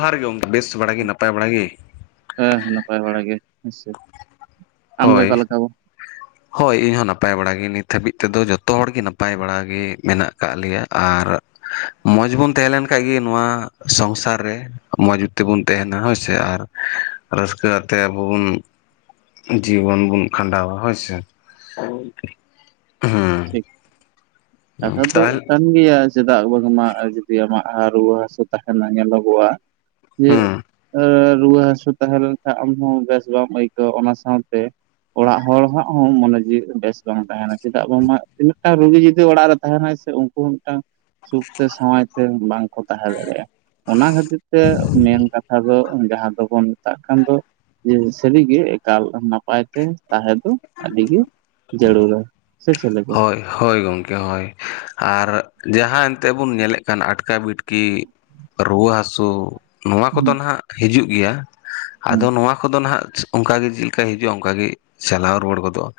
ᱡᱚᱦᱟᱨ ᱜᱮ ᱜᱚᱝᱠᱮ ᱵᱮᱥ ᱵᱟᱲᱟ ᱜᱮ ᱱᱟᱯᱟᱭ ᱵᱟᱲᱟ ᱜᱮ ᱦᱮᱸ ᱱᱟᱯᱟᱭ ᱵᱟᱲᱟ ᱜᱮ ᱦᱮ ᱥᱮ ᱟᱢᱜᱮ ᱦᱳᱭ ᱚᱠᱟᱞᱮᱠᱟ ᱦᱳᱭ ᱤᱧᱦᱚᱸ ᱱᱟᱯᱟᱭ ᱵᱟᱲᱟᱜ ᱜᱮ ᱱᱤᱛ ᱦᱟᱹᱵᱤᱡ ᱛᱮᱫᱚ ᱡᱚᱛᱚ ᱦᱚᱲᱜᱮ ᱱᱟᱯᱟᱭ ᱵᱟᱲᱟ ᱜᱮ ᱢᱮᱱᱟᱜ ᱟᱠᱟᱫ ᱞᱮᱭᱟ ᱟᱨ ᱢᱚᱡᱽ ᱵᱚᱱ ᱛᱟᱦᱮᱸᱞᱮᱱ ᱠᱷᱟᱡ ᱜᱮ ᱱᱚᱣᱟ ᱥᱚᱝᱥᱟᱨ ᱨᱮ ᱢᱚᱸᱡᱽ ᱛᱮᱵᱩᱱ ᱛᱟᱦᱮᱱᱟ ᱦᱳᱭᱥᱮ ᱟᱨ ᱨᱟᱹᱥᱠᱟᱹ ᱟᱛᱮ ᱟᱵᱚ ᱵᱚᱱ ᱡᱤᱵᱚᱱ ᱵᱚᱱ ᱠᱷᱟᱸᱰᱟᱣᱟ ᱦᱳᱭᱥᱮ ᱦᱩᱸ ᱴᱷᱤᱠ ᱠᱟᱛᱷᱟ ᱫᱚ ᱛᱟᱦᱚᱞᱮ ᱠᱟᱱ [unintelligible] ᱪᱮᱫᱟᱜ ᱵᱟᱝᱢᱟ ᱡᱩᱫᱤ ᱟᱢᱟᱜ ᱨᱩᱣᱟᱹ ᱦᱟᱹᱥᱩ ᱛᱟᱦᱮᱱᱟ ᱧᱮᱞᱚᱜᱚᱜᱼᱟ ᱡᱮ ᱦᱩᱸ ᱨᱩᱣᱟᱹ ᱦᱟᱹᱥᱩ ᱛᱟᱦᱮᱸ ᱞᱮᱱᱠᱷᱟᱡ ᱟᱢ ᱦᱚᱸ ᱵᱮᱥ ᱵᱟᱢ ᱟᱹᱭᱠᱟᱹᱣᱟ ᱚᱱᱟ ᱥᱟᱶᱛᱮ ᱚᱲᱟᱜ ᱦᱚᱲᱟᱜ ᱦᱚᱸ ᱢᱚᱱᱮ ᱡᱤᱣ ᱵᱮᱥ ᱵᱟᱝ ᱛᱟᱦᱮᱱᱟ ᱪᱮᱫᱟᱜ ᱵᱟᱝᱢᱟ ᱢᱤᱫᱴᱟᱝ ᱨᱩᱜᱤ ᱡᱩᱫᱤ ᱡᱩᱫᱤ ᱚᱲᱟᱜ ᱨᱮ ᱛᱟᱦᱮᱱᱟᱭ ᱥᱮ ᱩᱱᱠᱩ ᱦᱚᱸ ᱢᱤᱫᱴᱟᱝ ᱥᱩᱠᱛᱮ ᱥᱟᱶᱟᱭ ᱛᱮ ᱵᱟᱝᱠᱚ ᱛᱟᱦᱮᱸ ᱫᱟᱲᱮᱭᱟᱜᱼᱟ ᱚᱱᱟ ᱠᱷᱟᱹᱛᱤᱨ ᱛᱮ ᱢᱮᱱ ᱠᱟᱛᱷᱟ ᱫᱚ ᱡᱟᱦᱟᱸ ᱫᱚᱵᱚᱱ ᱢᱮᱛᱟᱜ ᱠᱟᱱ ᱫᱚ ᱡᱮ ᱥᱟᱹᱨᱤᱜᱮ ᱮᱠᱟᱞ ᱱᱟᱯᱟᱭ ᱛᱮ ᱛᱟᱦᱮᱸ ᱫᱚ ᱟᱹᱰᱤ ᱜᱮ ᱡᱟᱹᱨᱩᱲᱟ ᱥᱮ ᱪᱮᱫ ᱞᱮᱠᱟ ᱦᱳᱭ ᱦᱳᱭ ᱜᱚᱢᱠᱮ ᱦᱳᱭ ᱟᱨ ᱡᱟᱦᱟᱸ ᱮᱱᱛᱮ ᱵᱚᱱ ᱧᱮᱞᱮᱫ ᱠᱟᱱ ᱟᱴᱠᱟᱵᱤᱴᱠᱤ ᱨᱩᱣᱟᱹ ᱦᱟᱹᱥᱩ ᱱᱚᱣᱟ ᱠᱚᱫᱚ ᱦᱩᱸ ᱱᱟᱦᱟᱜ ᱦᱤᱡᱩᱜ ᱜᱮᱭᱟ ᱦᱩᱸ ᱟᱫᱚ ᱱᱚᱣᱟ ᱠᱚᱫᱚ ᱱᱟᱦᱟᱜ ᱚᱱᱠᱟ ᱜᱮ ᱪᱮᱫ ᱞᱮᱠᱟ ᱦᱤᱡᱩᱜᱼᱟ ᱚᱱᱠᱟ ᱜᱮ ᱪᱟᱞᱟᱣ ᱨᱩᱣᱟᱹᱲ ᱜᱚᱫᱚᱜᱼᱟ᱾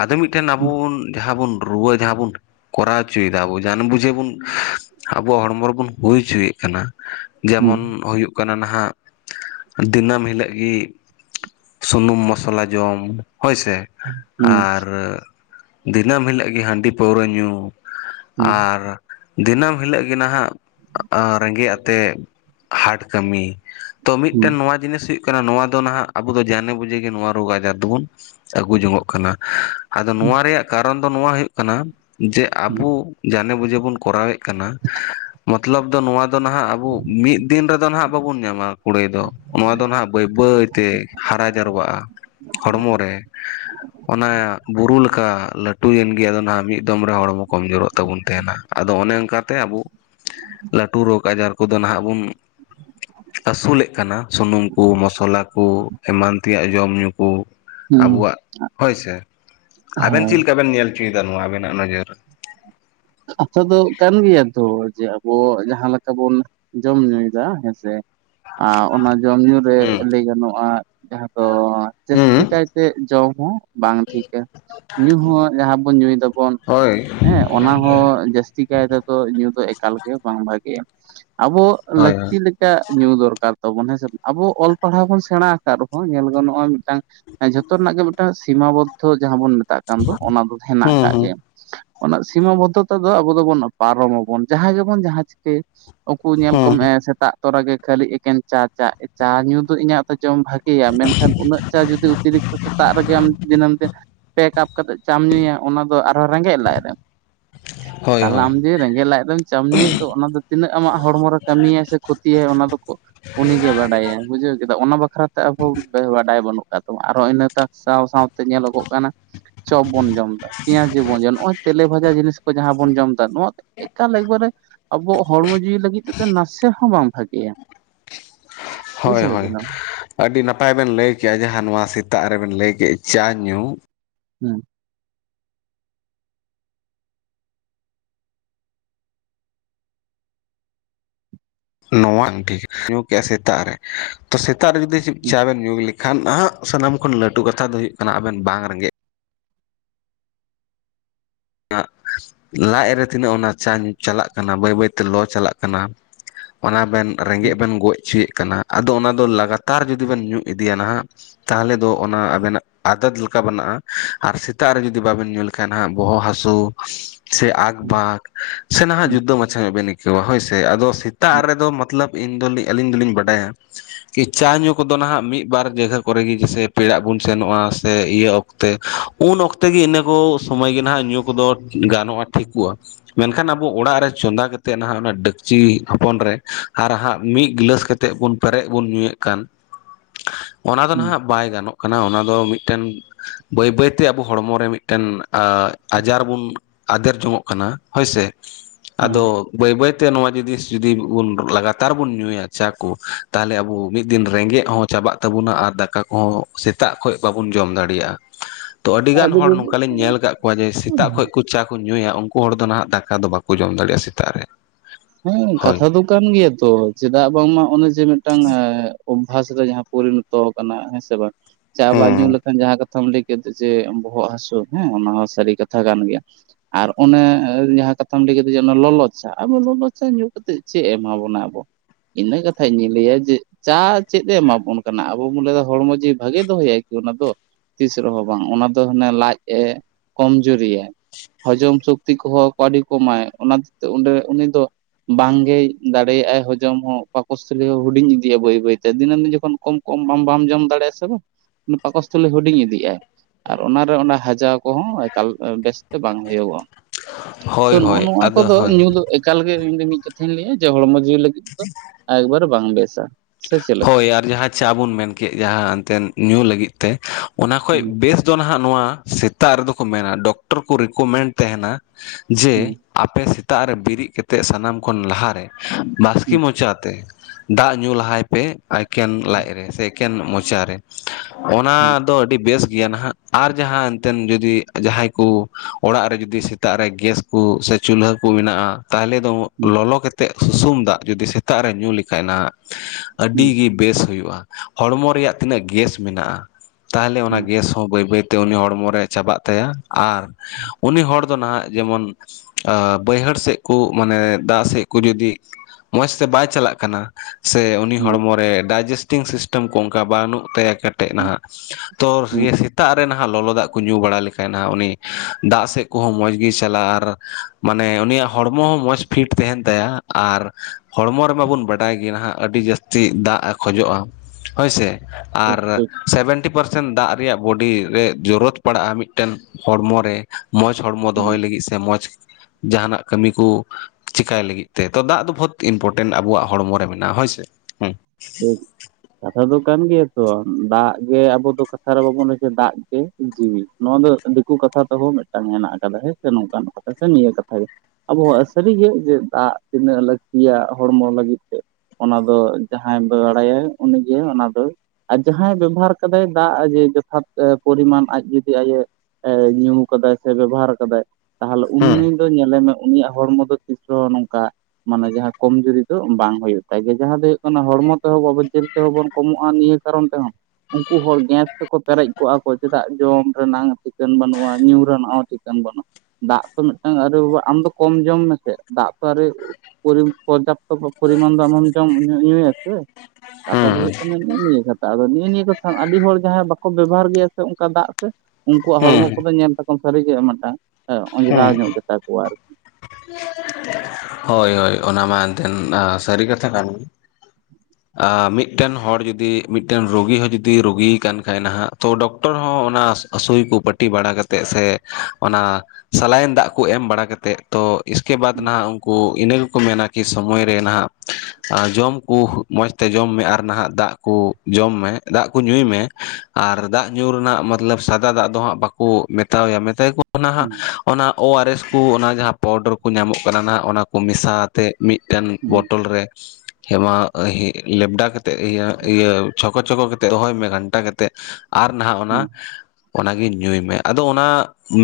ᱟᱫᱚ ᱢᱤᱫᱴᱮᱱ ᱟᱵᱚ ᱡᱟᱦᱟᱸ ᱵᱚᱱ ᱨᱩᱣᱟᱹ ᱡᱟᱦᱟᱸ ᱵᱚᱱ ᱠᱚᱨᱟᱣ ᱦᱚᱪᱚᱭᱮᱫᱟ ᱡᱟᱦᱟ ᱵᱩᱡᱷᱮ ᱵᱚᱱ ᱟᱵᱚᱣᱟᱜ ᱦᱚᱲᱢᱚ ᱨᱮᱵᱚᱱ ᱦᱩᱭ ᱦᱚᱪᱚᱭᱮᱫ ᱠᱟᱱᱟ ᱦᱩᱸ ᱡᱮᱢᱚᱱ ᱦᱩᱭᱩᱜ ᱦᱩᱭᱩᱜ ᱠᱟᱱᱟ ᱱᱟᱦᱟᱜ ᱫᱤᱱᱟᱹᱢ ᱦᱤᱞᱳᱜ ᱜᱮ ᱥᱩᱱᱩᱢ ᱢᱚᱥᱞᱟ ᱡᱚᱢ ᱦᱳᱭ ᱥᱮ ᱦᱩᱸ ᱟᱨ ᱫᱤᱱᱟᱹᱢ ᱦᱤᱞᱟᱹᱜ ᱜᱮ ᱦᱟᱹᱸᱰᱤ ᱯᱟᱹᱣᱨᱟᱹ ᱧᱩ ᱦᱩᱸ ᱟᱨ ᱫᱤᱱᱟᱹᱢ ᱦᱤᱞᱳᱜ ᱜᱮ ᱱᱟᱦᱟᱜ ᱨᱮᱸᱜᱮᱡ ᱟᱛᱮᱫ ᱦᱟᱴ ᱠᱟᱹᱢᱤ ᱛᱚ ᱦᱩᱸ ᱢᱤᱫᱴᱮᱱ ᱱᱚᱣᱟ ᱡᱤᱱᱤᱥ ᱦᱩᱭᱩᱜ ᱠᱟᱱᱟ ᱱᱚᱣᱟ ᱫᱚ ᱱᱟᱦᱟᱜ ᱟᱵᱚ ᱫᱚ ᱡᱟᱱᱮ ᱵᱩᱡᱮ ᱜᱮ ᱱᱚᱣᱟ ᱨᱳᱜᱽ ᱟᱡᱟᱨ ᱫᱚᱵᱚᱱ ᱟᱹᱜᱩ ᱡᱚᱝᱼᱚᱜ ᱠᱟᱱᱟ ᱟᱫᱚ ᱱᱚᱣᱟ ᱨᱮᱭᱟᱜ ᱠᱟᱨᱚᱱ ᱫᱚ ᱱᱚᱣᱟ ᱦᱩᱭᱩᱜ ᱠᱟᱱᱟ ᱡᱮ ᱦᱩᱸ ᱟᱵᱚ ᱡᱟᱱᱮ ᱵᱩᱡᱮ ᱵᱚᱱ ᱠᱚᱨᱟᱣᱮᱫ ᱠᱟᱱᱟ ᱢᱟᱛᱞᱟᱵ ᱫᱚ ᱱᱚᱣᱟ ᱱᱟᱦᱟᱜ ᱟᱵᱚ ᱢᱤᱫ ᱫᱤᱱ ᱨᱮᱫᱚ ᱱᱟᱦᱟᱜ ᱵᱟᱵᱚᱱ ᱧᱟᱢᱟ ᱠᱩᱲᱟᱹᱭ ᱫᱚ ᱱᱚᱣᱟ ᱫᱚ ᱱᱟᱦᱟᱜ ᱵᱟᱹᱭ ᱵᱟᱹᱭ ᱛᱮ ᱦᱟᱨᱟ ᱡᱟᱨᱣᱟᱜᱼᱟ ᱦᱚᱲᱢᱚ ᱨᱮ ᱚᱱᱟ ᱵᱩᱨᱩ ᱞᱮᱠᱟ ᱞᱟᱹᱴᱩᱭᱮᱱ ᱜᱮ ᱟᱫᱚ ᱱᱟᱦᱟᱜ ᱢᱤᱫ ᱫᱚᱢ ᱨᱮ ᱦᱚᱲᱢᱚ ᱠᱚᱢ ᱡᱳᱨ ᱛᱟᱵᱚᱱ ᱛᱟᱦᱮᱱᱟ ᱟᱫᱚ ᱚᱱᱮ ᱚᱱᱠᱟᱛᱮ ᱟᱵᱚ ᱞᱟᱹᱴᱩ ᱨᱳᱜᱽ ᱟᱡᱟᱨ ᱠᱚᱫᱚ ᱱᱟᱦᱟᱜ ᱵᱚᱱ ᱟᱹᱥᱩᱞᱮᱫ ᱠᱟᱱᱟ ᱥᱩᱱᱩᱢ ᱠᱚ ᱢᱚᱥᱞᱟ ᱠᱚ ᱮᱢᱟᱱ ᱛᱮᱭᱟᱜ ᱡᱚᱢ ᱧᱩ ᱠᱚ ᱦᱩᱸ ᱟᱵᱚᱣᱟᱜ ᱦᱳᱭᱥᱮ ᱟᱵᱮᱱ ᱦᱳᱭ ᱪᱮᱫᱞᱠᱟ ᱵᱮᱱ ᱧᱮᱞ ᱦᱚᱪᱚᱭ ᱮᱫᱟ ᱱᱚᱣᱟ ᱟᱵᱮᱱᱟᱜ ᱱᱚᱡᱚᱨ ᱨᱮ ᱠᱟᱛᱷᱟ ᱫᱚ ᱠᱟᱱ ᱜᱮᱭᱟ ᱛᱚ ᱡᱮ ᱟᱵᱚ ᱡᱟᱦᱟᱸ ᱞᱮᱠᱟ ᱵᱚᱱ ᱡᱚᱢ ᱧᱩᱭ ᱫᱟ ᱦᱮᱸᱥᱮ ᱟᱨ ᱚᱱᱟ ᱡᱚᱢ ᱧᱩ ᱨᱮ ᱦᱩᱸ ᱞᱟᱹᱭ ᱜᱟᱱᱚᱜᱼᱟ ᱡᱟᱦᱟᱸ ᱫᱚ ᱡᱟᱹᱥᱛᱤ ᱦᱩᱸ ᱠᱟᱭᱛᱮ ᱡᱚᱢ ᱦᱚᱸ ᱵᱟᱝ ᱴᱷᱤᱠᱟ ᱧᱩ ᱦᱚᱸ ᱡᱟᱦᱟᱸ ᱵᱚᱱ ᱧᱩᱭ ᱫᱟᱵᱚᱱ ᱦᱳᱭ ᱦᱮᱸ ᱚᱱᱟ ᱦᱚᱸ ᱡᱟᱹᱥᱛᱤ ᱠᱟᱭ ᱛᱮᱫᱚ ᱧᱩ ᱫᱚ ᱮᱠᱟᱞᱜᱮ ᱵᱟᱝ ᱵᱷᱟᱜᱮᱭᱼᱟ ᱟᱵᱚ ᱦᱳᱭ ᱦᱳᱭ ᱞᱟᱹᱠᱛᱤ [unintelligible] ᱧᱩ ᱫᱚᱨᱠᱟᱨ ᱛᱟᱵᱚᱱ ᱦᱮᱸ ᱥᱮ ᱟᱵᱚ ᱚᱞ ᱯᱟᱲᱦᱟᱣ ᱵᱚᱱ ᱥᱮᱬᱟ ᱠᱟᱫ ᱨᱮᱦᱚᱸ ᱧᱮᱞ ᱜᱟᱱᱚᱜᱼᱟ ᱢᱤᱫᱴᱟᱝ ᱡᱷᱚᱛᱚ ᱨᱮᱱᱟᱜ ᱜᱮ ᱢᱤᱫᱴᱟᱝ ᱥᱤᱢᱟ ᱵᱚᱫᱽᱫᱷᱚ ᱡᱟᱦᱟᱸ ᱵᱚᱱ ᱢᱮᱛᱟᱜ ᱫᱚ ᱚᱱᱟ ᱫᱚ ᱦᱮᱱᱟᱜ ᱦᱩᱸ ᱠᱟᱜ ᱦᱩᱸ ᱜᱮᱭᱟ ᱚᱱᱟ ᱥᱤᱢᱟ ᱵᱚᱫᱽᱫᱷᱚ ᱫᱚ ᱟᱵᱚ ᱫᱚᱵᱚᱱ ᱯᱟᱨᱚᱢᱟᱵᱚᱱ ᱡᱟᱦᱟᱸ ᱜᱮᱵᱚᱱ ᱡᱟᱦᱟᱸ ᱪᱤᱠᱟᱹᱭ ᱩᱱᱠᱩ ᱧᱮᱞ ᱦᱩᱸ ᱠᱚᱢ ᱥᱮᱛᱟᱜ ᱛᱚᱨᱟᱜᱮ ᱠᱷᱟᱹᱞᱤ ᱮᱠᱮᱱ ᱪᱟ ᱪᱟ ᱾ ᱪᱟ ᱧᱩ ᱫᱚ ᱤᱧᱟᱹᱜ ᱡᱚᱢ ᱵᱷᱟᱜᱮᱭᱟ ᱢᱮᱱᱠᱷᱟᱱ ᱩᱱᱟᱹᱜ ᱪᱟ ᱡᱩᱫᱤ ᱚᱛᱤᱨᱤᱠᱛᱚ ᱥᱮᱛᱟᱜ ᱨᱮᱜᱮ ᱟᱢ ᱫᱤᱱᱟᱹᱢ ᱫᱤᱱ ᱯᱮ ᱠᱟᱯ ᱠᱟᱛᱮ ᱪᱟᱢ ᱧᱩᱭᱟ ᱚᱱᱟ ᱫᱚ ᱟᱨᱦᱚᱸ ᱨᱮᱸᱜᱮᱡ ᱞᱟᱡ ᱨᱮᱢ ᱦᱳᱭ ᱛᱟᱦᱚᱞᱮ ᱦᱳᱭ ᱟᱢ ᱡᱮ ᱨᱮᱸᱜᱮᱡ ᱞᱟᱡ ᱨᱮᱢ ᱪᱟᱢ ᱧᱩᱭᱮᱫ ᱫᱚ ᱚᱱᱟ ᱫᱚ ᱛᱤᱱᱟᱹᱜ ᱟᱢᱟᱜ ᱦᱚᱲᱢᱚ ᱨᱮ ᱠᱟᱹᱢᱤᱭᱟᱭ ᱥᱮ ᱠᱷᱚᱛᱤᱭᱟᱭ ᱚᱱᱟ ᱫᱚ ᱠᱚ ᱩᱱᱤᱜᱮ ᱵᱟᱰᱟᱭᱟᱭ ᱵᱩᱡᱷᱟᱹᱣ ᱠᱮᱫᱟ ᱚᱱᱟ ᱵᱟᱠᱷᱨᱟᱛᱮ ᱟᱵᱚ ᱵᱟᱰᱟᱭ ᱵᱟᱹᱱᱩᱜ ᱠᱟᱫ ᱛᱚ ᱟᱨᱷᱚᱸ ᱤᱱᱟᱹ ᱛᱟᱠ ᱥᱟᱶ ᱥᱟᱶᱛᱮ ᱧᱮᱞᱚᱜᱚᱜ ᱠᱟᱱᱟ ᱪᱚᱯ ᱵᱚᱱ ᱡᱚᱢ ᱫᱟ ᱯᱮᱸᱭᱟᱡ ᱜᱮ ᱡᱮᱢᱚᱱ ᱾ ᱱᱚᱜᱼᱚᱭ ᱛᱮᱞᱮ ᱵᱷᱟᱡᱟ ᱡᱤᱱᱤᱥ ᱠᱚ ᱡᱟᱦᱟᱸ ᱵᱚᱱ ᱡᱚᱢ ᱫᱟ ᱱᱚᱣᱟ ᱮᱠᱟᱞ ᱮᱠᱵᱟᱨᱮ ᱟᱵᱚᱣᱟᱜ ᱦᱚᱲᱢᱚ ᱡᱤᱣᱤ ᱞᱟᱹᱜᱤᱫ ᱛᱮᱫᱚ ᱱᱟᱥᱮ ᱦᱚᱸ ᱵᱟᱝ ᱵᱷᱟᱜᱮ ᱭᱟ ᱦᱳᱭ ᱦᱳᱭ ᱟᱹᱰᱤ ᱱᱟᱯᱟᱭ ᱵᱮᱱ ᱞᱟᱹᱭ ᱠᱮᱜᱼᱟ ᱡᱟᱦᱟᱸ ᱱᱚᱣᱟ ᱥᱮᱛᱟᱜ ᱨᱮᱵᱮᱱ ᱞᱟᱹᱭ ᱠᱮᱫᱼᱟ ᱪᱟ ᱧᱩ ᱦᱩᱸ ᱱᱚᱣᱟ ᱴᱷᱤᱠ ᱧᱩ ᱠᱮᱜᱼᱟ ᱥᱮᱛᱟᱜ ᱨᱮ ᱾ ᱛᱚ ᱥᱮᱛᱟᱜ ᱨᱮ ᱡᱩᱫᱤ ᱦᱩᱸ ᱪᱟᱵᱮᱱ ᱧᱩ ᱞᱮᱠᱷᱟᱱ ᱠᱷᱟᱱ ᱱᱟᱦᱟᱜ ᱥᱟᱱᱟᱢ ᱠᱷᱚᱱ ᱞᱟᱹᱴᱩ ᱠᱟᱛᱷᱟ ᱫᱚ ᱦᱩᱭᱩᱜ ᱠᱟᱱᱟ ᱟᱵᱮᱱ ᱵᱟᱝ ᱨᱮᱸᱜᱮᱡ [unintelligible] ᱞᱟᱡ ᱨᱮ ᱛᱤᱱᱟᱹᱜ ᱚᱱᱟ ᱪᱟ ᱧᱩ ᱪᱟᱞᱟᱜ ᱠᱟᱱᱟ ᱵᱟᱹᱭ ᱵᱟᱹᱭ ᱛᱮ ᱞᱚ ᱪᱟᱞᱟᱜ ᱠᱟᱱᱟ᱾ ᱚᱱᱟ ᱵᱮᱱ ᱦᱩᱸ ᱨᱮᱸᱜᱮᱡ ᱵᱮᱱ ᱜᱚᱡ ᱦᱚᱪᱚᱭᱮᱫ ᱠᱟᱱᱟ ᱾ ᱟᱫᱚ ᱚᱱᱟ ᱫᱚ ᱞᱟᱜᱟᱛᱟᱨ ᱡᱩᱫᱤ ᱵᱮᱱ ᱧᱩ ᱤᱫᱤᱭᱟ ᱱᱟᱦᱟᱜ ᱛᱟᱦᱚᱞᱮ ᱫᱚ ᱚᱱᱟ ᱟᱵᱮᱱᱟᱜ ᱟᱫᱟᱛ ᱞᱮᱠᱟ ᱵᱮᱱᱟᱜᱼᱟ ᱟᱨ ᱥᱮᱛᱟᱜ ᱨᱮ ᱡᱩᱫᱤ ᱵᱟᱵᱮᱱ ᱧᱩ ᱞᱮᱠᱷᱟᱱ ᱦᱟᱜ ᱵᱚᱦᱚᱜ ᱦᱟᱥᱩ ᱦᱟᱹᱥᱩ ᱥᱮ ᱦᱩᱸ ᱟᱠᱵᱟᱹᱠ ᱥᱮ ᱱᱟᱦᱟᱜ ᱦᱩᱸ ᱡᱩᱫᱽᱫᱚ ᱢᱟᱪᱷᱟ ᱧᱚᱜ ᱵᱮᱱ ᱟᱹᱭᱠᱟᱹᱣᱟ ᱦᱚᱭ ᱥᱮ ᱟᱫᱚ ᱾ ᱥᱮᱛᱟᱜ ᱨᱮᱫᱚ ᱢᱚᱛᱞᱚᱵ ᱤᱧ ᱫᱚᱧ ᱟᱹᱞᱤᱧ ᱫᱚᱞᱤᱧ ᱵᱟᱰᱟᱭᱟ ᱠᱤ ᱪᱟ ᱧᱩ ᱠᱚᱫᱚ ᱱᱟᱦᱟᱜ ᱢᱤᱫᱼᱵᱟᱨ ᱡᱟᱭᱜᱟ ᱠᱚᱨᱮ ᱜᱮ ᱡᱮᱭᱥᱮ ᱯᱮᱲᱟᱜ ᱵᱚᱱ ᱥᱮᱱᱚᱜᱼᱟ ᱥᱮ ᱤᱭᱟᱹ ᱚᱠᱛᱚ ᱩᱱ ᱚᱠᱛᱮ ᱜᱮ ᱤᱱᱟᱹ ᱠᱚ ᱥᱚᱢᱚᱭ ᱜᱮ ᱱᱟᱦᱟᱜ ᱧᱩ ᱠᱚᱫᱚ ᱜᱟᱱᱚᱜᱼᱟ ᱴᱷᱤᱠᱚᱜᱼᱟ ᱾ ᱢᱮᱱᱠᱷᱟᱱ ᱟᱵᱚ ᱚᱲᱟᱜ ᱨᱮ ᱪᱚᱸᱫᱟ ᱠᱟᱛᱮᱫ ᱱᱟᱦᱟᱜ ᱚᱱᱟ ᱰᱮᱠᱪᱤ ᱦᱚᱯᱚᱱ ᱨᱮ ᱟᱨ ᱦᱟᱸᱜ ᱢᱤᱫ ᱜᱤᱞᱟᱹᱥ ᱠᱟᱛᱮ ᱛᱮᱫ ᱵᱚᱱ ᱯᱮᱨᱮᱡ ᱵᱚᱱ ᱧᱩᱭᱮᱫ ᱠᱟᱱ ᱚᱱᱟ ᱫᱚ ᱦᱩᱸ ᱦᱩᱸ ᱱᱟᱦᱟᱜ ᱵᱟᱭ ᱜᱟᱱᱚᱜ ᱠᱟᱱᱟ ᱚᱱᱟ ᱫᱚ ᱢᱤᱫᱴᱮᱱ ᱵᱟᱹᱭ ᱵᱟᱹᱭ ᱛᱮ ᱟᱵᱚ ᱦᱚᱲᱢᱚ ᱨᱮ ᱢᱤᱫᱴᱮᱱ ᱟᱡᱟᱨ ᱵᱚᱱ ᱟᱫᱮᱨ ᱡᱚᱝᱚᱜ ᱠᱟᱱᱟ ᱦᱚᱭ ᱥᱮ ᱾ ᱦᱮᱸ ᱟᱫᱚ ᱵᱟᱹᱭ ᱵᱟᱹᱭ ᱛᱮ ᱱᱚᱣᱟ ᱡᱤᱱᱤᱥ ᱡᱩᱫᱤ ᱵᱚ ᱞᱟᱜᱟᱛᱟᱨ ᱵᱚᱱ ᱧᱩᱭᱟ ᱪᱟ ᱠᱚ ᱛᱟᱦᱚᱞᱮ ᱟᱵᱚ ᱢᱤᱫ ᱫᱤᱱ ᱨᱮᱸᱜᱮᱡ ᱦᱚᱸ ᱪᱟᱵᱟᱜ ᱛᱟᱵᱚᱱᱟ ᱟᱨ ᱫᱟᱠᱟ ᱠᱚᱦᱚᱸ ᱥᱮᱛᱟᱜ ᱠᱷᱚᱱ ᱵᱟᱵᱚᱱ ᱡᱚᱢ ᱫᱟᱲᱮᱭᱟᱜᱼᱟ ᱾ ᱛᱚ ᱟᱹᱰᱤ ᱜᱟᱱ ᱟᱫᱚ ᱦᱚᱲ ᱵᱟᱹᱵᱩ ᱱᱚᱝᱠᱟ ᱞᱤᱧ ᱧᱮᱞ ᱟᱠᱟᱫ ᱠᱚᱣᱟ ᱡᱮ ᱥᱮᱛᱟᱜ ᱠᱷᱚᱱ ᱠᱚ [unintelligible] ᱠᱚ ᱧᱩᱭᱟ ᱩᱱᱠᱩ ᱦᱚᱲ ᱫᱚ ᱱᱟᱦᱟᱜ ᱫᱟᱠᱟ ᱫᱚ ᱵᱟᱠᱚ ᱡᱚᱢ ᱫᱟᱲᱮᱭᱟᱜᱼᱟ ᱥᱮᱛᱟᱜ ᱨᱮ ᱾ ᱦᱮᱸ ᱠᱟᱛᱷᱟ ᱫᱚ ᱠᱟᱱ ᱜᱮᱭᱟ ᱛᱚ ᱪᱮᱫᱟᱜ ᱵᱟᱝᱢᱟ ᱚᱱᱮ ᱡᱮ ᱢᱤᱫᱴᱟᱝ ᱚᱵᱷᱟᱥ ᱨᱮ ᱡᱟᱦᱟᱸ ᱯᱚᱨᱤᱵᱚᱨᱛᱚᱱ ᱟᱠᱟᱱᱟ ᱦᱮᱸ ᱥᱮ ᱵᱟᱝ ᱾ ᱪᱟ ᱵᱟᱝ ᱧᱩ ᱞᱮᱠᱷᱟᱱ ᱡᱟᱦᱟᱸ ᱠᱟᱛᱷᱟᱢ ᱞᱟᱹᱭ ᱠᱮᱫ ᱡᱮ ᱵᱚᱦᱚᱜ ᱦᱟᱹᱥᱩ ᱦᱮᱸ ᱚᱱᱟ ᱦᱚᱸ ᱥᱟᱹᱨᱤ ᱠᱟᱛᱷᱟ ᱠᱟᱱ ᱜᱮᱭᱟ ᱾ ᱟᱨ ᱚᱱᱮ ᱡᱟᱦᱟᱸ ᱠᱟᱛᱷᱟᱢ ᱞᱟᱹᱭ ᱠᱮᱫ ᱡᱮ ᱞᱚᱞᱚ ᱪᱟ [unintelligible] ᱪᱟ ᱧᱩ ᱠᱟᱛᱮᱫ ᱪᱮᱫ ᱮᱢᱟ ᱵᱚᱱᱟ ᱟᱵᱚ ᱤᱱᱟᱹ ᱠᱟᱛᱷᱟ ᱤᱧᱤᱧ ᱞᱟᱹᱭᱟ ᱡᱮ ᱪᱟ ᱪᱮᱫ ᱮ ᱮᱢᱟ ᱵᱚᱱ ᱠᱟᱱᱟ ᱟᱵᱚ ᱵᱚᱱ ᱞᱟᱹᱭᱫᱟ ᱦᱚᱲᱢᱚ ᱡᱤᱣᱤ ᱵᱷᱟᱜᱮ ᱫᱚᱦᱚ ᱭᱟᱭ ᱠᱤ ᱚᱱᱟ ᱫᱚ? ᱛᱤᱥ ᱨᱮᱦᱚᱸ ᱵᱟᱝ ᱚᱱᱟ ᱫᱚ ᱦᱟᱱᱮ ᱞᱟᱡ ᱮ ᱠᱚᱢ ᱡᱩᱨᱤ ᱭᱟᱭ ᱾ ᱦᱚᱡᱚᱢ ᱥᱚᱠᱛᱤ ᱠᱚᱦᱚᱸ ᱟᱹᱰᱤ ᱠᱚᱢᱟᱭ ᱚᱱᱟ ᱛᱮ ᱚᱸᱰᱮ ᱩᱱᱤ ᱫᱚ ᱵᱟᱝᱜᱮᱭ ᱫᱟᱲᱮᱭᱟᱜ ᱟᱭ ᱦᱚᱡᱚᱢ ᱦᱚᱸ [unintelligible] ᱦᱩᱰᱤᱧ ᱤᱫᱤᱜᱼᱟ ᱵᱟᱹᱭ ᱵᱟᱹᱭᱛᱮ ᱫᱤᱱᱟᱹᱢ ᱫᱤᱱ ᱡᱚᱠᱷᱚᱱ ᱠᱚᱢ ᱠᱚᱢ ᱵᱟᱢ ᱵᱟᱢ ᱡᱚᱢ ᱫᱟᱲᱮᱭᱟᱜᱼᱟ ᱥᱮ ᱵᱟᱝ ᱯᱟᱠᱚᱥ ᱛᱷᱚᱞᱤ ᱦᱩᱰᱤᱧ ᱤᱫᱤᱜᱼᱟ ᱾ ᱟᱨ ᱚᱱᱟᱨᱮ ᱚᱱᱟ ᱦᱟᱡᱟᱣ ᱠᱚᱦᱚᱸ ᱮᱠᱟᱞ ᱵᱮᱥ ᱥᱮ ᱵᱟᱝ ᱦᱩᱭᱩᱜᱚᱜᱼᱟ ᱛᱚ ᱦᱳᱭ ᱱᱚᱜᱼᱚ ᱦᱳᱭ ᱱᱚᱣᱟ ᱟᱫᱚ ᱠᱚᱫᱚ ᱦᱳᱭ ᱧᱩ ᱫᱚ ᱮᱠᱟᱞ ᱜᱮ ᱤᱧ ᱫᱚ ᱢᱤᱫ ᱠᱟᱛᱷᱟᱧ ᱞᱟᱹᱭᱟ ᱡᱮ ᱦᱚᱲᱢᱚ ᱡᱤᱣᱤ ᱞᱟᱹᱜᱤᱫ ᱫᱚ ᱮᱠᱵᱟᱨ ᱵᱟᱝ ᱵᱮᱥᱟ ᱾ ᱦᱚᱭ ᱟᱨ ᱡᱟᱦᱟᱸ ᱪᱟ ᱵᱚᱱ ᱢᱮᱱ ᱠᱮᱫ ᱡᱟᱦᱟᱸ ᱮᱱᱛᱮ ᱧᱩ ᱞᱟᱹᱜᱤᱫ ᱛᱮ ᱚᱱᱟ ᱠᱷᱚᱡ ᱦᱩᱸ ᱵᱮᱥ ᱫᱚ ᱱᱟᱦᱟᱜ ᱱᱚᱣᱟ ᱥᱮᱛᱟᱜ ᱨᱮᱫᱚ ᱠᱚ ᱢᱮᱱᱟ ᱰᱚᱠᱴᱚᱨ ᱠᱚ ᱨᱤᱠᱳᱚᱢᱮᱱᱴ ᱛᱟᱦᱮᱸᱱᱟ ᱡᱮ ᱦᱩᱸ ᱟᱯᱮ ᱥᱮᱛᱟᱜ ᱨᱮ ᱵᱤᱨᱮᱫ ᱠᱟᱛᱮᱫ ᱥᱟᱱᱟᱢ ᱠᱷᱚᱱ ᱞᱟᱦᱟᱨᱮ ᱵᱟᱥᱠᱮ ᱦᱩᱸ ᱢᱚᱪᱟ ᱛᱮ ᱫᱟᱜ ᱧᱩ ᱞᱟᱦᱟᱭ ᱯᱮ ᱮᱠᱮᱱ ᱞᱟᱡ ᱨᱮ ᱥᱮ ᱮᱠᱮᱱ ᱢᱚᱪᱟ ᱨᱮ ᱾ ᱚᱱᱟ ᱦᱩᱸ ᱫᱚ ᱟᱹᱰᱤ ᱵᱮᱥ ᱜᱮᱭᱟ ᱱᱟᱦᱟᱜ ᱟᱨ ᱡᱟᱦᱟᱸ ᱮᱱᱛᱮᱫ ᱡᱩᱫᱤ ᱡᱟᱦᱟᱸᱭ ᱠᱚ ᱚᱲᱟᱜ ᱨᱮ ᱡᱩᱫᱤ ᱥᱮᱛᱟᱜ ᱨᱮ ᱜᱮᱥ ᱠᱚ ᱥᱮ ᱪᱩᱞᱦᱟᱹ ᱠᱚ ᱢᱮᱱᱟᱜᱼᱟ ᱛᱟᱦᱚᱞᱮ ᱫᱚ ᱞᱚᱞᱚ ᱠᱟᱛᱮᱫ ᱥᱩᱥᱩᱢ ᱫᱟᱜ ᱡᱩᱫᱤ ᱥᱮᱛᱟᱜ ᱨᱮ ᱧᱩ ᱞᱮᱠᱷᱟᱡ ᱱᱟᱦᱟᱜ ᱟᱹᱰᱤ ᱦᱩᱸ ᱜᱮ ᱵᱮᱥ ᱦᱩᱭᱩᱜᱼᱟ ᱾ ᱦᱚᱲᱢᱚ ᱨᱮᱭᱟᱜ ᱛᱤᱱᱟᱹᱜ ᱜᱮᱥ ᱢᱮᱱᱟᱜᱼᱟ ᱛᱟᱦᱚᱞᱮ ᱚᱱᱟ ᱦᱩᱸ ᱜᱮᱥ ᱦᱚᱸ ᱵᱟᱹᱭ ᱵᱟᱹᱭᱛᱮ ᱩᱱᱤ ᱦᱚᱲᱢᱚ ᱨᱮ ᱪᱟᱵᱟᱜ ᱛᱟᱭᱟ ᱟᱨ ᱩᱱᱤ ᱦᱚᱲ ᱫᱚ ᱱᱟᱦᱟᱜ ᱡᱮᱢᱚᱱ ᱵᱟᱹᱭᱦᱟᱹᱲ ᱥᱮᱫ ᱠᱚ ᱢᱟᱱᱮ ᱫᱟᱜ ᱥᱮᱫ ᱠᱚ ᱡᱩᱫᱤ ᱢᱚᱸᱡᱽ ᱛᱮ ᱵᱟᱭ ᱪᱟᱞᱟᱜ ᱠᱟᱱᱟ ᱥᱮ ᱩᱱᱤ ᱦᱩᱸ ᱦᱚᱲᱢᱚᱨ ᱨᱮ ᱰᱟᱭᱡᱮᱥᱴᱤᱝ ᱥᱤᱥᱴᱮᱢ ᱠᱚ ᱚᱱᱠᱟ ᱵᱟᱹᱱᱩᱜ ᱛᱟᱭᱟ ᱠᱟᱛᱮᱡ ᱦᱩᱸ ᱦᱩᱸ ᱱᱟᱦᱟᱜ ᱛᱚ ᱦᱩᱸ ᱥᱮᱛᱟᱜ ᱨᱮ ᱱᱟᱦᱟᱜ ᱞᱚᱞᱚ ᱫᱟᱜ ᱠᱚ ᱧᱩ ᱵᱟᱲᱟ ᱞᱮᱠᱷᱟᱱᱡ ᱱᱟᱜ ᱩᱱᱤ ᱫᱟᱜ ᱥᱮᱡ ᱠᱚᱦᱚᱸ ᱢᱚᱡᱽ ᱜᱮᱭ ᱪᱟᱞᱟᱜᱼᱟ ᱟᱨ ᱢᱟᱱᱮ ᱩᱱᱤᱭᱟᱜ ᱦᱚᱲᱢᱚ ᱦᱚᱸ ᱢᱚᱡᱽ ᱯᱷᱤᱴ ᱛᱟᱦᱮᱱ ᱛᱟᱭᱟ ᱟᱨ ᱦᱚᱲᱢᱚ ᱨᱮᱢᱟ ᱵᱚᱱ ᱵᱟᱰᱟᱭ ᱜᱮᱭᱟ ᱱᱟᱦᱟᱜ ᱟᱹᱰᱤ ᱡᱟᱹᱥᱛᱤ ᱫᱟᱜ ᱮ ᱠᱷᱚᱡᱚᱜᱼᱟ ᱦᱚᱭ ᱥᱮ ᱟᱨ ᱴᱷᱤᱠ ᱴᱷᱤᱠ ᱥᱮᱵᱷᱮᱱᱴᱤ ᱯᱟᱨᱥᱮᱱ ᱫᱟᱜ ᱨᱮᱭᱟᱜ ᱵᱚᱰᱤ ᱨᱮ ᱡᱚᱨᱩᱨᱟᱛ ᱯᱟᱲᱟᱜᱼᱟ ᱢᱤᱫᱴᱮᱱ ᱦᱚᱲᱢᱚ ᱨᱮ ᱢᱚᱸᱡᱽ ᱦᱚᱲᱢᱚ ᱦᱩᱸ ᱫᱚᱦᱚᱭ ᱞᱟᱹᱜᱤᱫ ᱥᱮ ᱢᱚᱡᱽ ᱡᱟᱦᱟᱱᱟᱜ ᱠᱟᱹᱢᱤ ᱠᱚ ᱪᱤᱠᱟᱹᱭ ᱞᱟᱹᱜᱤᱫ ᱛᱮ ᱫᱟᱜ ᱫᱚ ᱵᱚᱦᱩᱛ ᱤᱢᱯᱴᱮᱱᱴ ᱟᱵᱚᱣᱟᱜ ᱦᱚᱲᱢᱚ ᱨᱮ ᱢᱮᱱᱟᱜᱼᱟ ᱦᱚᱭ ᱥᱮ ᱦᱩ ᱴᱷᱤᱠ [unintelligible] ᱠᱟᱛᱷᱟ ᱫᱚ ᱠᱟᱱ ᱜᱮᱭᱟ ᱛᱚ ᱫᱟᱜ ᱜᱮ ᱟᱵᱚ ᱫᱚ ᱠᱟᱛᱷᱟ ᱨᱮ ᱵᱟᱵᱚᱱ ᱞᱟᱹᱭ ᱫᱟᱜ ᱜᱮ ᱡᱤᱣᱤ ᱱᱚᱣᱟ ᱫᱚ ᱫᱤᱠᱩ ᱠᱟᱛᱷᱟ ᱛᱮᱦᱚᱸ ᱢᱤᱫᱴᱟᱝ ᱦᱮᱱᱟᱜ ᱟᱠᱟᱫᱟ ᱦᱮᱸ ᱥᱮ ᱱᱚᱝᱠᱟᱱ ᱠᱟᱛᱷᱟ ᱥᱮ ᱱᱤᱭᱟᱹ ᱠᱟᱛᱷᱟ ᱜᱮ ᱟᱵᱚᱣᱟᱜ ᱥᱟᱹᱨᱤ ᱜᱮ ᱡᱮ ᱫᱟᱜ ᱛᱤᱱᱟᱹᱜ ᱞᱟᱹᱠᱛᱤᱭᱟ ᱦᱚᱲᱢᱚ ᱞᱟᱹᱜᱤᱫ ᱛᱮ ᱚᱱᱟ ᱫᱚ ᱡᱟᱦᱟᱸᱭ ᱵᱚ ᱵᱟᱲᱟᱭᱟ ᱩᱱᱤᱜᱮ ᱚᱱᱟ ᱫᱚ ᱟᱨ ᱡᱟᱦᱟᱸᱭ ᱵᱮᱵᱚᱦᱟᱨ ᱠᱟᱫᱟᱭ ᱫᱟᱜ ᱡᱮ ᱡᱚᱛᱷᱟᱛ ᱯᱚᱨᱤᱢᱟᱱ ᱟᱡ ᱡᱩᱫᱤ ᱟᱮ ᱧᱩ ᱠᱟᱫᱟᱭ ᱥᱮ ᱵᱮᱵᱟᱨ ᱠᱟᱫᱟᱭ ᱛᱟᱦᱚᱞᱮ ᱩᱱᱤ ᱦᱩᱸ ᱫᱚ ᱧᱮᱞᱮ ᱢᱮ ᱩᱱᱤᱭᱟᱜ ᱦᱚᱲᱢᱚ ᱫᱚ ᱛᱤᱥᱦᱚᱸ ᱱᱚᱝᱠᱟ ᱢᱟᱱᱮ ᱡᱟᱦᱟᱸ ᱠᱚᱢᱡᱩᱨᱤ ᱫᱚ ᱵᱟᱝ ᱦᱩᱭᱩᱜ ᱛᱟᱭ ᱜᱮᱭᱟ ᱡᱟᱦᱟᱸ ᱫᱚ ᱦᱩᱭᱩᱜ ᱦᱚᱲᱢᱚ ᱛᱮᱦᱚᱸ ᱵᱟᱵ ᱡᱤᱞ ᱛᱮᱦᱚᱸ ᱵᱚᱱ ᱠᱚᱢᱚᱜᱼᱟ ᱱᱤᱭᱟᱹ ᱠᱟᱨᱚᱱ ᱛᱮᱦᱚᱸ ᱩᱱᱠᱩ ᱦᱚᱲ ᱜᱮᱸᱥ ᱛᱮᱠᱚ ᱯᱮᱨᱮᱡᱽ ᱠᱚᱜᱼᱟ ᱠᱚ ᱪᱮᱫᱟᱜ ᱡᱚᱢ ᱨᱮᱱᱟᱝ ᱪᱤᱠᱟᱹᱱ ᱵᱟᱹᱱᱩᱜᱼᱟ ᱧᱩ ᱨᱮᱱᱟᱜ ᱦᱚᱸ ᱠᱟᱱᱱ ᱵᱟᱱᱟ [unintelligible] ᱫᱟᱜ ᱛᱚ ᱢᱤᱫᱴᱟᱝ ᱟᱨᱣᱨᱤ ᱵᱟᱵᱟ ᱟᱢ ᱫᱚ ᱠᱚᱢ ᱡᱚᱢ ᱢᱮᱥᱮ ᱫᱟᱜ ᱛᱚᱣᱨᱤ ᱯᱚᱨᱡᱟᱯᱛᱚ [unintelligible] ᱯᱚᱨᱤᱢᱟᱱ ᱫᱚ ᱟᱢᱦᱚᱢ ᱡᱚᱢ ᱧᱩᱭᱟ ᱥᱮ ᱠᱟᱛᱷᱟ ᱫᱚ ᱦᱩᱸ ᱦᱩᱭᱩᱜ ᱠᱟᱱᱟ ᱱᱮᱜ ᱱᱤᱭᱟᱹ ᱠᱟᱛᱷᱟ ᱟᱫᱚ ᱱᱮᱜ ᱱᱤᱭᱟᱹ ᱠᱚ ᱟᱹᱰᱤ ᱦᱚᱲ ᱡᱟᱦᱟᱸᱭ ᱵᱟᱠᱚ ᱵᱮᱵᱚᱦᱟᱨ ᱜᱮᱭᱟ ᱥᱮ ᱚᱱᱠᱟ ᱫᱟᱜ ᱩᱱᱠᱩᱣᱟᱜ ᱦᱚᱲᱢᱚ ᱦᱩᱸ ᱠᱚᱫᱚ ᱧᱮᱞ ᱛᱟᱠᱚ ᱥᱟᱹᱨᱤᱜᱮ ᱢᱤᱫᱴᱟᱝ ᱦᱩᱸ ᱚᱸᱡᱽᱨᱟᱣ ᱧᱚᱜ ᱜᱮᱛᱟ ᱠᱚᱣᱟ ᱟᱨᱠᱤ ᱦᱳᱭ ᱦᱳᱭ ᱚᱱᱟ ᱢᱟ ᱮᱱᱛᱮᱫ ᱥᱟᱹᱨᱤ ᱠᱟᱛᱷᱟ ᱠᱟᱱ ᱜᱮ [inaudible] [unintelligible] ᱢᱤᱫᱴᱮᱱ ᱦᱚᱲ ᱡᱩᱫᱤ ᱢᱤᱫᱴᱮᱱ ᱨᱩᱜᱤ ᱦᱚᱸ ᱡᱩᱫᱤ ᱨᱩᱜᱤᱭ ᱠᱟᱱ ᱠᱷᱟᱡ ᱱᱟᱦᱟᱜ ᱛᱚ ᱰᱚᱠᱴᱚᱨ ᱦᱚᱸ ᱚᱱᱟ ᱥᱩᱭ ᱠᱚ ᱯᱟᱹᱴᱤ ᱵᱟᱲᱟ ᱠᱟᱛᱮᱫ ᱥᱮ ᱚᱱᱟ ᱥᱟᱞᱟᱭᱮᱱ ᱫᱟᱜ ᱠᱚ ᱮᱢ ᱵᱟᱲᱟ ᱠᱟᱛᱮᱫ ᱛᱚ ᱤᱥᱠᱮ ᱵᱟᱫᱽ ᱱᱟᱦᱟᱜ ᱩᱱᱠᱩ ᱤᱱᱟᱹ ᱜᱮᱠᱚ ᱢᱮᱱᱟ ᱠᱤ ᱥᱚᱢᱚᱭ ᱨᱮ ᱱᱟᱦᱟᱜ ᱡᱚᱢ ᱠᱚ ᱢᱚᱸᱡᱽ ᱛᱮ ᱡᱚᱢ ᱢᱮ ᱟᱨ ᱱᱟᱦᱟᱜ ᱫᱟᱜ ᱠᱚ ᱡᱚᱢ ᱢᱮ ᱫᱟᱜ ᱠᱚ ᱧᱩᱭ ᱢᱮ ᱟᱨ ᱫᱟᱜ ᱧᱩᱸ ᱨᱮᱱᱟᱜ ᱢᱟᱛᱞᱚᱵ ᱥᱟᱫᱟ ᱫᱟᱜ ᱫᱚ ᱦᱟᱸᱜ ᱵᱟᱠᱚ ᱢᱮᱛᱟᱣᱭᱟ ᱢᱮᱛᱟᱭᱟ ᱠᱚ ᱚᱱᱟᱦᱟᱜ ᱦᱩᱸ ᱚᱱᱟ ᱳ ᱟᱨᱮᱥ ᱠᱚ ᱚᱱᱟ ᱡᱟᱦᱟᱸ ᱯᱚᱰᱚᱨ ᱠᱚ ᱧᱟᱢᱚᱜ ᱠᱟᱱᱟ ᱱᱟᱜ ᱚᱱᱟ ᱠᱚ ᱢᱮᱥᱟ ᱛᱮ ᱢᱤᱫᱴᱮᱱ ᱦᱩᱸ ᱵᱚᱴᱚᱞ ᱨᱮ ᱦᱮᱢᱟ ᱞᱮᱯᱰᱟ ᱠᱟᱛᱮᱫ ᱤᱭᱟᱹ ᱤᱭᱟᱹ ᱪᱷᱚᱠᱳ ᱪᱷᱚᱠᱳ ᱠᱟᱛᱮᱫ ᱨᱚᱦᱚᱭ ᱢᱮ ᱜᱷᱟᱱᱴᱟ ᱠᱟᱛᱮᱫ ᱟᱨ ᱱᱟᱦᱟᱜ ᱚᱱᱟ ᱦᱩᱸ ᱚᱱᱟᱜᱮ ᱧᱩᱭ ᱢᱮ ᱟᱫᱚ ᱚᱱᱟ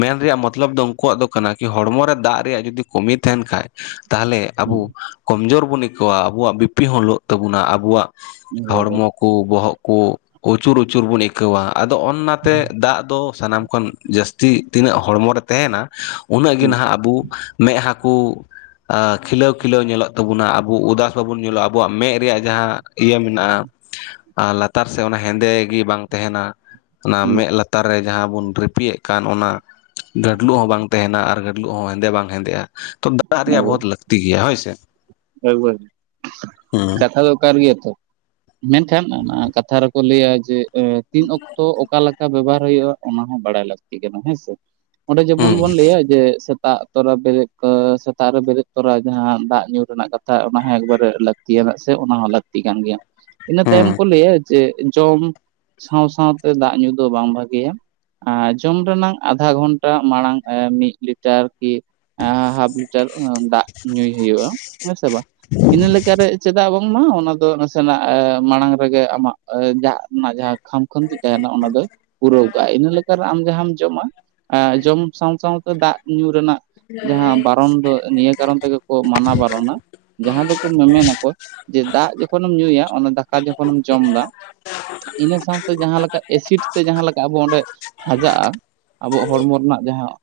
ᱢᱮᱱ ᱨᱮᱭᱟᱜ ᱢᱚᱛᱞᱚᱵ ᱫᱚ ᱟᱠᱚᱣᱟᱜ ᱫᱚ ᱠᱟᱱᱟ ᱠᱤ ᱦᱚᱲᱢᱚ ᱨᱮ ᱫᱟᱜ ᱨᱮᱭᱟᱜ ᱡᱩᱫᱤ ᱠᱚᱢᱤ ᱛᱟᱦᱮᱱ ᱠᱷᱟᱡ ᱛᱟᱦᱚᱞᱮ ᱟᱵᱚ ᱠᱚᱢᱡᱳᱨ ᱵᱚᱱ ᱟᱹᱭᱠᱟᱹᱣᱟ ᱟᱵᱚᱣᱟᱜ ᱵᱤᱯᱤ ᱦᱚᱸ ᱞᱚᱜ ᱛᱟᱵᱚᱱᱟ ᱟᱵᱚᱣᱟᱜ ᱦᱩᱸ ᱦᱚᱲᱢᱚ ᱠᱚ ᱵᱚᱦᱚᱜ ᱠᱩ ᱟᱹᱪᱩᱨ ᱟᱹᱪᱩᱨ ᱵᱚᱱ ᱟᱹᱭᱠᱟᱹᱣᱟ ᱟᱫᱚ ᱚᱱᱟᱛᱮ ᱫᱟᱜ ᱫᱚ ᱥᱟᱱᱟᱢ ᱠᱷᱚᱱ ᱡᱟᱹᱥᱛᱤ ᱛᱤᱱᱟᱹᱜ ᱦᱚᱲᱢᱚ ᱨᱮ ᱛᱟᱦᱮᱱᱟ ᱩᱱᱟᱹᱜ ᱜᱮ ᱦᱩᱸ ᱱᱟᱦᱟᱜ ᱟᱵᱚ ᱢᱮᱫᱦᱟ ᱠᱩ ᱠᱷᱤᱞᱟᱹᱣ ᱠᱷᱤᱞᱟᱹᱣ ᱧᱮᱞᱚᱜ ᱛᱟᱵᱩᱱᱟ ᱟᱵᱚ ᱩᱫᱥ ᱵᱟᱵᱚᱱ ᱧᱮᱞᱚᱜᱼᱟ ᱟᱵᱩᱣᱟᱜ ᱢᱮᱫ ᱨᱮᱭᱟᱜ ᱡᱟᱦᱟᱸ ᱤᱭᱟᱹ ᱢᱮᱱᱟᱜᱼᱟ ᱟᱨ ᱞᱟᱛᱟᱨ ᱥᱮᱫ ᱚᱱᱟ ᱦᱮᱸᱫᱮ ᱜᱮ ᱵᱟᱝ ᱛᱟᱦᱮᱱᱟ ᱚᱱᱟ ᱦᱩᱸ ᱢᱮᱫ ᱞᱟᱛᱟᱨ ᱨᱮ ᱡᱟᱦᱟᱸ ᱵᱚᱱ ᱨᱤᱯᱤᱭᱮᱫ ᱠᱟᱱ ᱚᱱᱟ ᱜᱟᱹᱰᱞᱩᱜ ᱦᱚᱸ ᱵᱟᱝ ᱛᱟᱦᱮᱱᱟ ᱟᱨ ᱜᱟᱹᱰᱞᱩᱜ ᱦᱚᱸ ᱦᱮᱸᱫᱮ ᱵᱟᱝ ᱦᱮᱸᱫᱮᱜᱼᱟ ᱛᱚ ᱫᱟᱜ ᱨᱮᱭᱟᱜ ᱮᱠᱵᱟᱨᱮ ᱵᱚᱦᱩᱛ ᱞᱟᱹᱠᱛᱤ ᱜᱮᱭᱟ ᱦᱳᱭ ᱥᱮ ᱦᱩᱸ ᱠᱟᱛᱷᱟ ᱫᱚ ᱠᱟᱨ ᱜᱮᱭᱟ ᱛᱚ ᱢᱮᱱᱠᱷᱟᱱ ᱚᱱᱟ ᱠᱟᱛᱷᱟ ᱠᱚ ᱞᱟᱹᱭᱟ ᱡᱮ ᱛᱤᱱ ᱚᱠᱛᱚ ᱚᱠᱟ ᱞᱮᱠᱟ ᱵᱮᱵᱚᱦᱟᱨ ᱦᱩᱭᱩᱜᱼᱟ ᱚᱱᱟ ᱦᱚᱸ ᱵᱟᱲᱟᱭ ᱞᱟᱹᱠᱛᱤᱜ ᱠᱟᱱᱟ ᱦᱮᱸ ᱥᱮ ᱚᱸᱰᱮ ᱡᱮᱢᱚᱱ ᱦᱩᱸ ᱵᱚᱱ ᱞᱟᱹᱭᱟ ᱡᱮ ᱥᱮᱛᱟᱜ ᱛᱚᱨᱟ ᱵᱮᱨᱮᱫ ᱥᱮᱛᱟᱜ ᱨᱮ ᱵᱮᱨᱮᱫ ᱛᱚᱨᱟ ᱡᱟᱦᱟᱸ ᱫᱟᱜ ᱧᱩᱨ ᱨᱮᱱᱟᱜ ᱠᱟᱛᱷᱟ ᱚᱱᱟ ᱦᱚᱸ ᱮᱠᱵᱟᱨᱮ ᱞᱟᱹᱠᱛᱤ ᱟᱱᱟᱜ ᱥᱮ ᱚᱱᱟ ᱦᱚᱸ ᱞᱟᱹᱠᱛᱤ ᱠᱟᱱ ᱜᱮᱭᱟ ᱤᱱᱟᱹ ᱛᱟᱭᱚᱢ ᱦᱩᱸ ᱠᱚ ᱞᱟᱹᱭᱟ ᱡᱮ ᱡᱚᱢ ᱥᱟᱶ ᱥᱟᱶᱛᱮ ᱫᱟᱜ ᱧᱩ ᱫᱚ ᱵᱟᱝ ᱵᱷᱟᱜᱮᱭᱟ ᱡᱚᱢ ᱨᱮᱱᱟ ᱟᱫᱷᱟ ᱜᱷᱚᱱᱴᱟ ᱢᱟᱲᱟᱝ ᱢᱤᱫ ᱞᱤᱴᱟᱨ ᱠᱤ ᱦᱟᱯ ᱞᱤᱴᱟᱨ ᱫᱟᱜ ᱧᱩᱭ ᱦᱩᱭᱩᱜ-ᱟ ᱦᱮᱸ ᱥᱮ ᱵᱟᱝ ᱤᱱᱟᱹ ᱞᱮᱠᱟᱨᱮ ᱪᱮᱫᱟᱜ ᱵᱟᱝᱢᱟ ᱚᱱᱟ ᱫᱚ ᱱᱟᱥᱮᱱᱟᱜ ᱢᱟᱲᱟᱝ ᱨᱮᱜᱮ ᱟᱢᱟᱜ ᱡᱟᱦᱟᱜ ᱡᱟᱦᱟᱸ ᱠᱷᱟᱢᱠᱷᱚᱱᱛᱤ ᱛᱟᱦᱮᱱᱟ ᱚᱱᱟ ᱫᱚ [inaudible] ᱯᱩᱨᱟᱹᱣ ᱠᱟᱜ-ᱟ ᱤᱱᱟᱹᱠᱟᱨᱮ ᱟᱢ ᱡᱟᱦᱟᱢ ᱡᱚᱢᱟ ᱡᱚᱢ ᱥᱟᱶ ᱥᱟᱶᱛᱮ ᱫᱟᱜ ᱧᱩ ᱨᱮᱱᱟᱜ ᱡᱟᱦᱟᱸ ᱵᱟᱨᱚᱱ ᱫᱚ ᱱᱤᱭᱟᱹ ᱠᱟᱨᱚᱱ ᱛᱮᱜᱮ ᱠᱚ ᱢᱟᱱᱟ ᱵᱟᱨᱚᱱᱟ [unintelligible] ᱡᱟᱦᱟᱸ ᱫᱚᱠᱚ ᱢᱮᱢᱮᱱᱟᱠᱚ ᱡᱮ ᱫᱟᱜ ᱡᱚᱠᱷᱚᱱᱮᱢ ᱧᱩᱭᱟ ᱚᱱᱟ ᱫᱟᱠᱟ ᱡᱚᱠᱷᱚᱱᱮᱢ ᱡᱚᱢ ᱮᱫᱟ ᱤᱱᱟᱹ ᱥᱟᱶᱛᱮ ᱡᱟᱦᱟ ᱞᱮᱠᱟ ᱮᱥᱤᱰ ᱛᱮ ᱡᱟᱦᱟᱸ ᱞᱮᱠᱟ ᱟᱵᱚ ᱚᱸᱰᱮ ᱦᱟᱡᱟᱜ-ᱟ ᱟᱵᱚᱣᱟᱜ ᱦᱚᱲᱢᱚ ᱨᱮᱱᱟᱜ ᱡᱟᱦᱟᱸ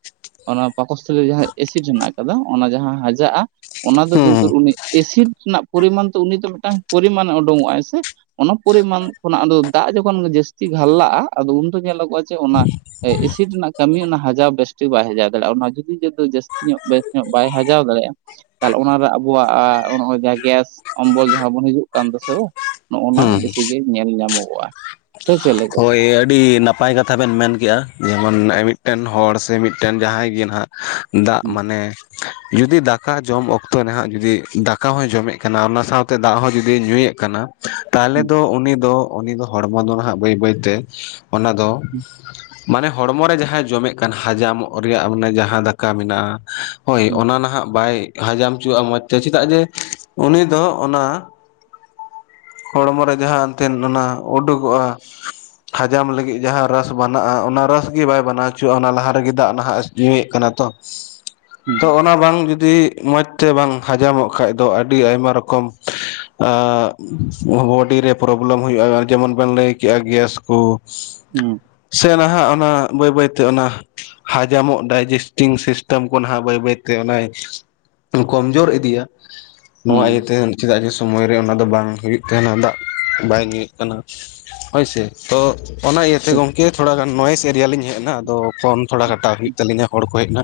ᱚᱱᱟ ᱯᱟᱠᱚᱥᱛᱷᱚᱞᱤ ᱨᱮ ᱡᱟᱦᱟᱸ ᱮᱥᱤᱰ ᱦᱮᱱᱟᱜ ᱟᱠᱟᱫᱟ ᱚᱱᱟ ᱡᱟᱦᱟᱸ ᱦᱟᱡᱟᱜ-ᱟ ᱚᱱᱟ ᱫᱚ ᱦᱩᱸ ᱠᱤᱱᱛᱩ ᱩᱱᱤ ᱮᱥᱤᱰ ᱨᱮᱱᱟᱜ ᱯᱚᱨᱤᱢᱟᱱ ᱫᱚ ᱩᱱᱤ ᱫᱚ ᱢᱤᱫᱴᱟᱝ ᱯᱚᱨᱤᱢᱟᱱᱮ ᱩᱰᱩᱸᱠᱚᱜᱟᱭ ᱥᱮ ᱚᱱᱟ ᱯᱚᱨᱤᱢᱟᱱ ᱠᱷᱚᱱᱟᱜ ᱟᱫᱚ ᱫᱟᱜ ᱡᱚᱠᱷᱚᱱ ᱡᱟᱹᱥᱛᱤ ᱜᱷᱟᱞᱞᱟᱜ-ᱟ ᱟᱫᱚ ᱩᱱ ᱨᱮᱜᱮ [unintelligible] ᱪᱮ ᱚᱱᱟ ᱮᱥᱤᱰ ᱨᱮᱱᱟᱜ ᱠᱟᱹᱢᱤ ᱚᱱᱟ ᱦᱟᱡᱟᱣ ᱵᱮᱥ ᱡᱟᱹᱥᱛ ᱵᱟᱭ ᱦᱟᱡᱟᱣ ᱫᱟᱲᱮᱭᱟᱜ-ᱟ ᱚᱱᱟ ᱡᱩᱫᱤ ᱡᱟᱹᱥᱛᱤ ᱧᱚᱜ ᱵᱮᱥ ᱧᱚᱜ ᱵᱟᱭ ᱦᱟᱡᱟᱣ ᱫᱟᱲᱮᱭᱟᱜ-ᱟ ᱛᱟᱦᱚᱞᱮ ᱚᱱᱟᱨᱮ ᱟᱵᱚᱣᱟᱜ ᱱᱚᱜ ᱜᱮᱥ ᱚᱢᱵᱚᱞ ᱡᱟᱦᱟᱸ ᱵᱚᱱ ᱦᱤᱡᱩᱜ ᱠᱟᱱ ᱫᱮᱥᱮ ᱵᱚᱝ ᱱᱚᱜ-ᱚ ᱱᱟ ᱦᱩᱸ ᱵᱮᱥᱤ ᱜᱮ ᱧᱮᱞ ᱧᱟᱢᱚᱜ-ᱟ ᱦᱳᱭ ᱟᱹᱰᱤ ᱱᱟᱯᱟᱭ ᱱᱟᱯᱟᱭ ᱠᱟᱛᱷᱟ ᱵᱮᱱ ᱢᱮᱱᱠᱮᱜ-ᱟ ᱡᱮᱢᱚᱱ ᱢᱤᱫᱴᱮᱱ ᱦᱚᱲ ᱥᱮ ᱢᱤᱫᱴᱮᱱ ᱡᱟᱦᱟᱭ ᱜᱮ ᱱᱟᱦᱟᱜ ᱫᱟᱜ ᱦᱩᱸ ᱢᱟᱱᱮ ᱡᱩᱫᱤ ᱫᱟᱠᱟ ᱡᱚᱢ ᱚᱠᱛᱚ ᱨᱮᱦᱟᱜ ᱡᱩᱫᱤ ᱫᱟᱠᱟ ᱦᱚᱭ ᱡᱚᱢᱮᱫ ᱠᱟᱱᱟ ᱚᱱᱟ ᱥᱟᱶᱛᱮ ᱫᱟᱜ ᱦᱚᱸ ᱡᱩᱫᱤ ᱧᱩᱭᱮᱫ ᱠᱟᱱᱟ ᱛᱟᱦᱚᱞᱮ ᱦᱩᱸ ᱫᱚ ᱩᱱᱤ ᱫᱚ ᱩᱱᱤ ᱫᱚ ᱦᱚᱲᱢᱚ ᱫᱚ ᱱᱟᱦᱟᱜ ᱵᱟᱹᱭ ᱵᱟᱹᱭ ᱛᱮ ᱚᱱᱟ ᱫᱚ ᱢᱟᱱᱮ ᱦᱚᱲᱢᱚ ᱨᱮ ᱡᱟᱦᱟᱭ ᱡᱚᱢᱮᱫ ᱠᱟᱱ ᱦᱟᱡᱟᱢᱚᱜ ᱨᱮᱭᱟᱜ ᱢᱟᱱᱮ ᱡᱟᱦᱟᱸ ᱫᱟᱠᱟ ᱢᱮᱱᱟᱜ-ᱟ ᱦᱳᱭ ᱦᱩᱸ ᱚᱱᱟ ᱱᱟᱦᱟᱜ ᱵᱟᱭ ᱦᱟᱡᱟᱢ ᱦᱚᱪᱚᱣᱟᱜ-ᱟ ᱢᱚᱡᱽ ᱛᱮ ᱪᱮᱫᱟᱜ ᱡᱮ ᱩᱱᱤ ᱫᱚ ᱚᱱᱟ ᱦᱚᱲᱢᱚ ᱨᱮ ᱡᱟᱦᱟᱸ ᱮᱱᱛᱮᱱ ᱚᱱᱟ ᱩᱰᱩᱠᱚᱜ-ᱟ ᱦᱟᱡᱚᱢ ᱞᱟᱹᱜᱤᱫ ᱡᱟᱦᱟᱸ ᱨᱟᱥ ᱵᱮᱱᱟᱜ-ᱟ ᱚᱱᱟ ᱨᱟᱥᱜᱤ ᱵᱟᱭ ᱵᱮᱱᱟᱣ ᱦᱚᱪᱚᱜᱣᱟᱜ-ᱟ ᱚᱱᱟ ᱞᱟᱦᱟ ᱨᱮᱜᱮ ᱫᱟᱜ ᱱᱟᱦᱟᱜ ᱧᱩᱭᱮᱫ ᱠᱟᱱᱟ ᱛᱚ ᱛᱚ ᱦᱩᱸ ᱚᱱᱟ ᱵᱟᱝ ᱡᱩᱫᱤ ᱡᱩᱫᱤ ᱢᱚᱡᱽ ᱛᱮ ᱵᱟᱝ ᱦᱚᱡᱟᱢᱚᱜ ᱠᱷᱟᱱᱡ ᱫᱚ ᱟᱹᱰᱤ ᱟᱭᱢᱟ ᱨᱚᱠᱚᱢ [unintelligible] ᱵᱚᱰᱤ ᱨᱮ ᱯᱨᱚᱵᱞᱮᱢ ᱦᱩᱭᱩᱜ-ᱟ ᱡᱮᱢᱚᱱ ᱵᱮᱱ ᱞᱟᱹᱭ ᱠᱮᱜ-ᱟ ᱜᱮᱥ ᱠᱚ ᱦᱩᱸ ᱥᱮ ᱱᱟᱦᱟᱜ ᱚᱱᱟ ᱵᱟᱹᱭ ᱵᱟᱹᱭᱛᱮ ᱚᱱᱟ ᱦᱟᱡᱟᱢᱚᱜ ᱰᱟᱭᱡᱮᱥᱴᱤᱝ ᱥᱤᱥᱴᱮᱢ ᱠᱚ ᱱᱟᱦᱟᱜ ᱵᱟᱹᱭ ᱵᱟᱹᱭᱛᱮ ᱚᱱᱟ ᱠᱚᱢᱡᱳᱨ ᱤᱫᱤᱜ-ᱟ ᱦᱩᱸ ᱱᱚᱣᱟ ᱦᱩᱸ ᱤᱭᱟᱹᱛᱮ ᱪᱮᱫᱟᱜ ᱡᱮ ᱥᱚᱢᱚᱭ ᱨᱮ ᱚᱱᱟ ᱫᱚ ᱵᱟᱝ ᱦᱩᱭᱩᱜ ᱛᱟᱦᱮᱱᱟ ᱫᱟᱜ ᱵᱟᱭ ᱧᱩᱭᱮᱫ ᱠᱟᱱᱟ ᱦᱳᱭ ᱥᱮ ᱛᱚ ᱚᱱᱟ ᱤᱭᱟᱹᱛᱮ ᱜᱚᱢᱠᱮ ᱛᱷᱚᱲᱟ ᱜᱟᱱ ᱱᱚᱭᱮᱥ ᱮᱨᱮᱭᱟ ᱞᱤᱧ ᱦᱮᱡ ᱮᱱᱟ ᱟᱫᱚ ᱯᱷᱳᱱ ᱛᱷᱚᱲᱟ ᱠᱟᱴᱟᱣ ᱦᱩᱭᱩᱜ ᱛᱟᱹᱞᱤᱧᱟ ᱦᱚᱲ ᱠᱚ ᱦᱮᱡ ᱮᱱᱟ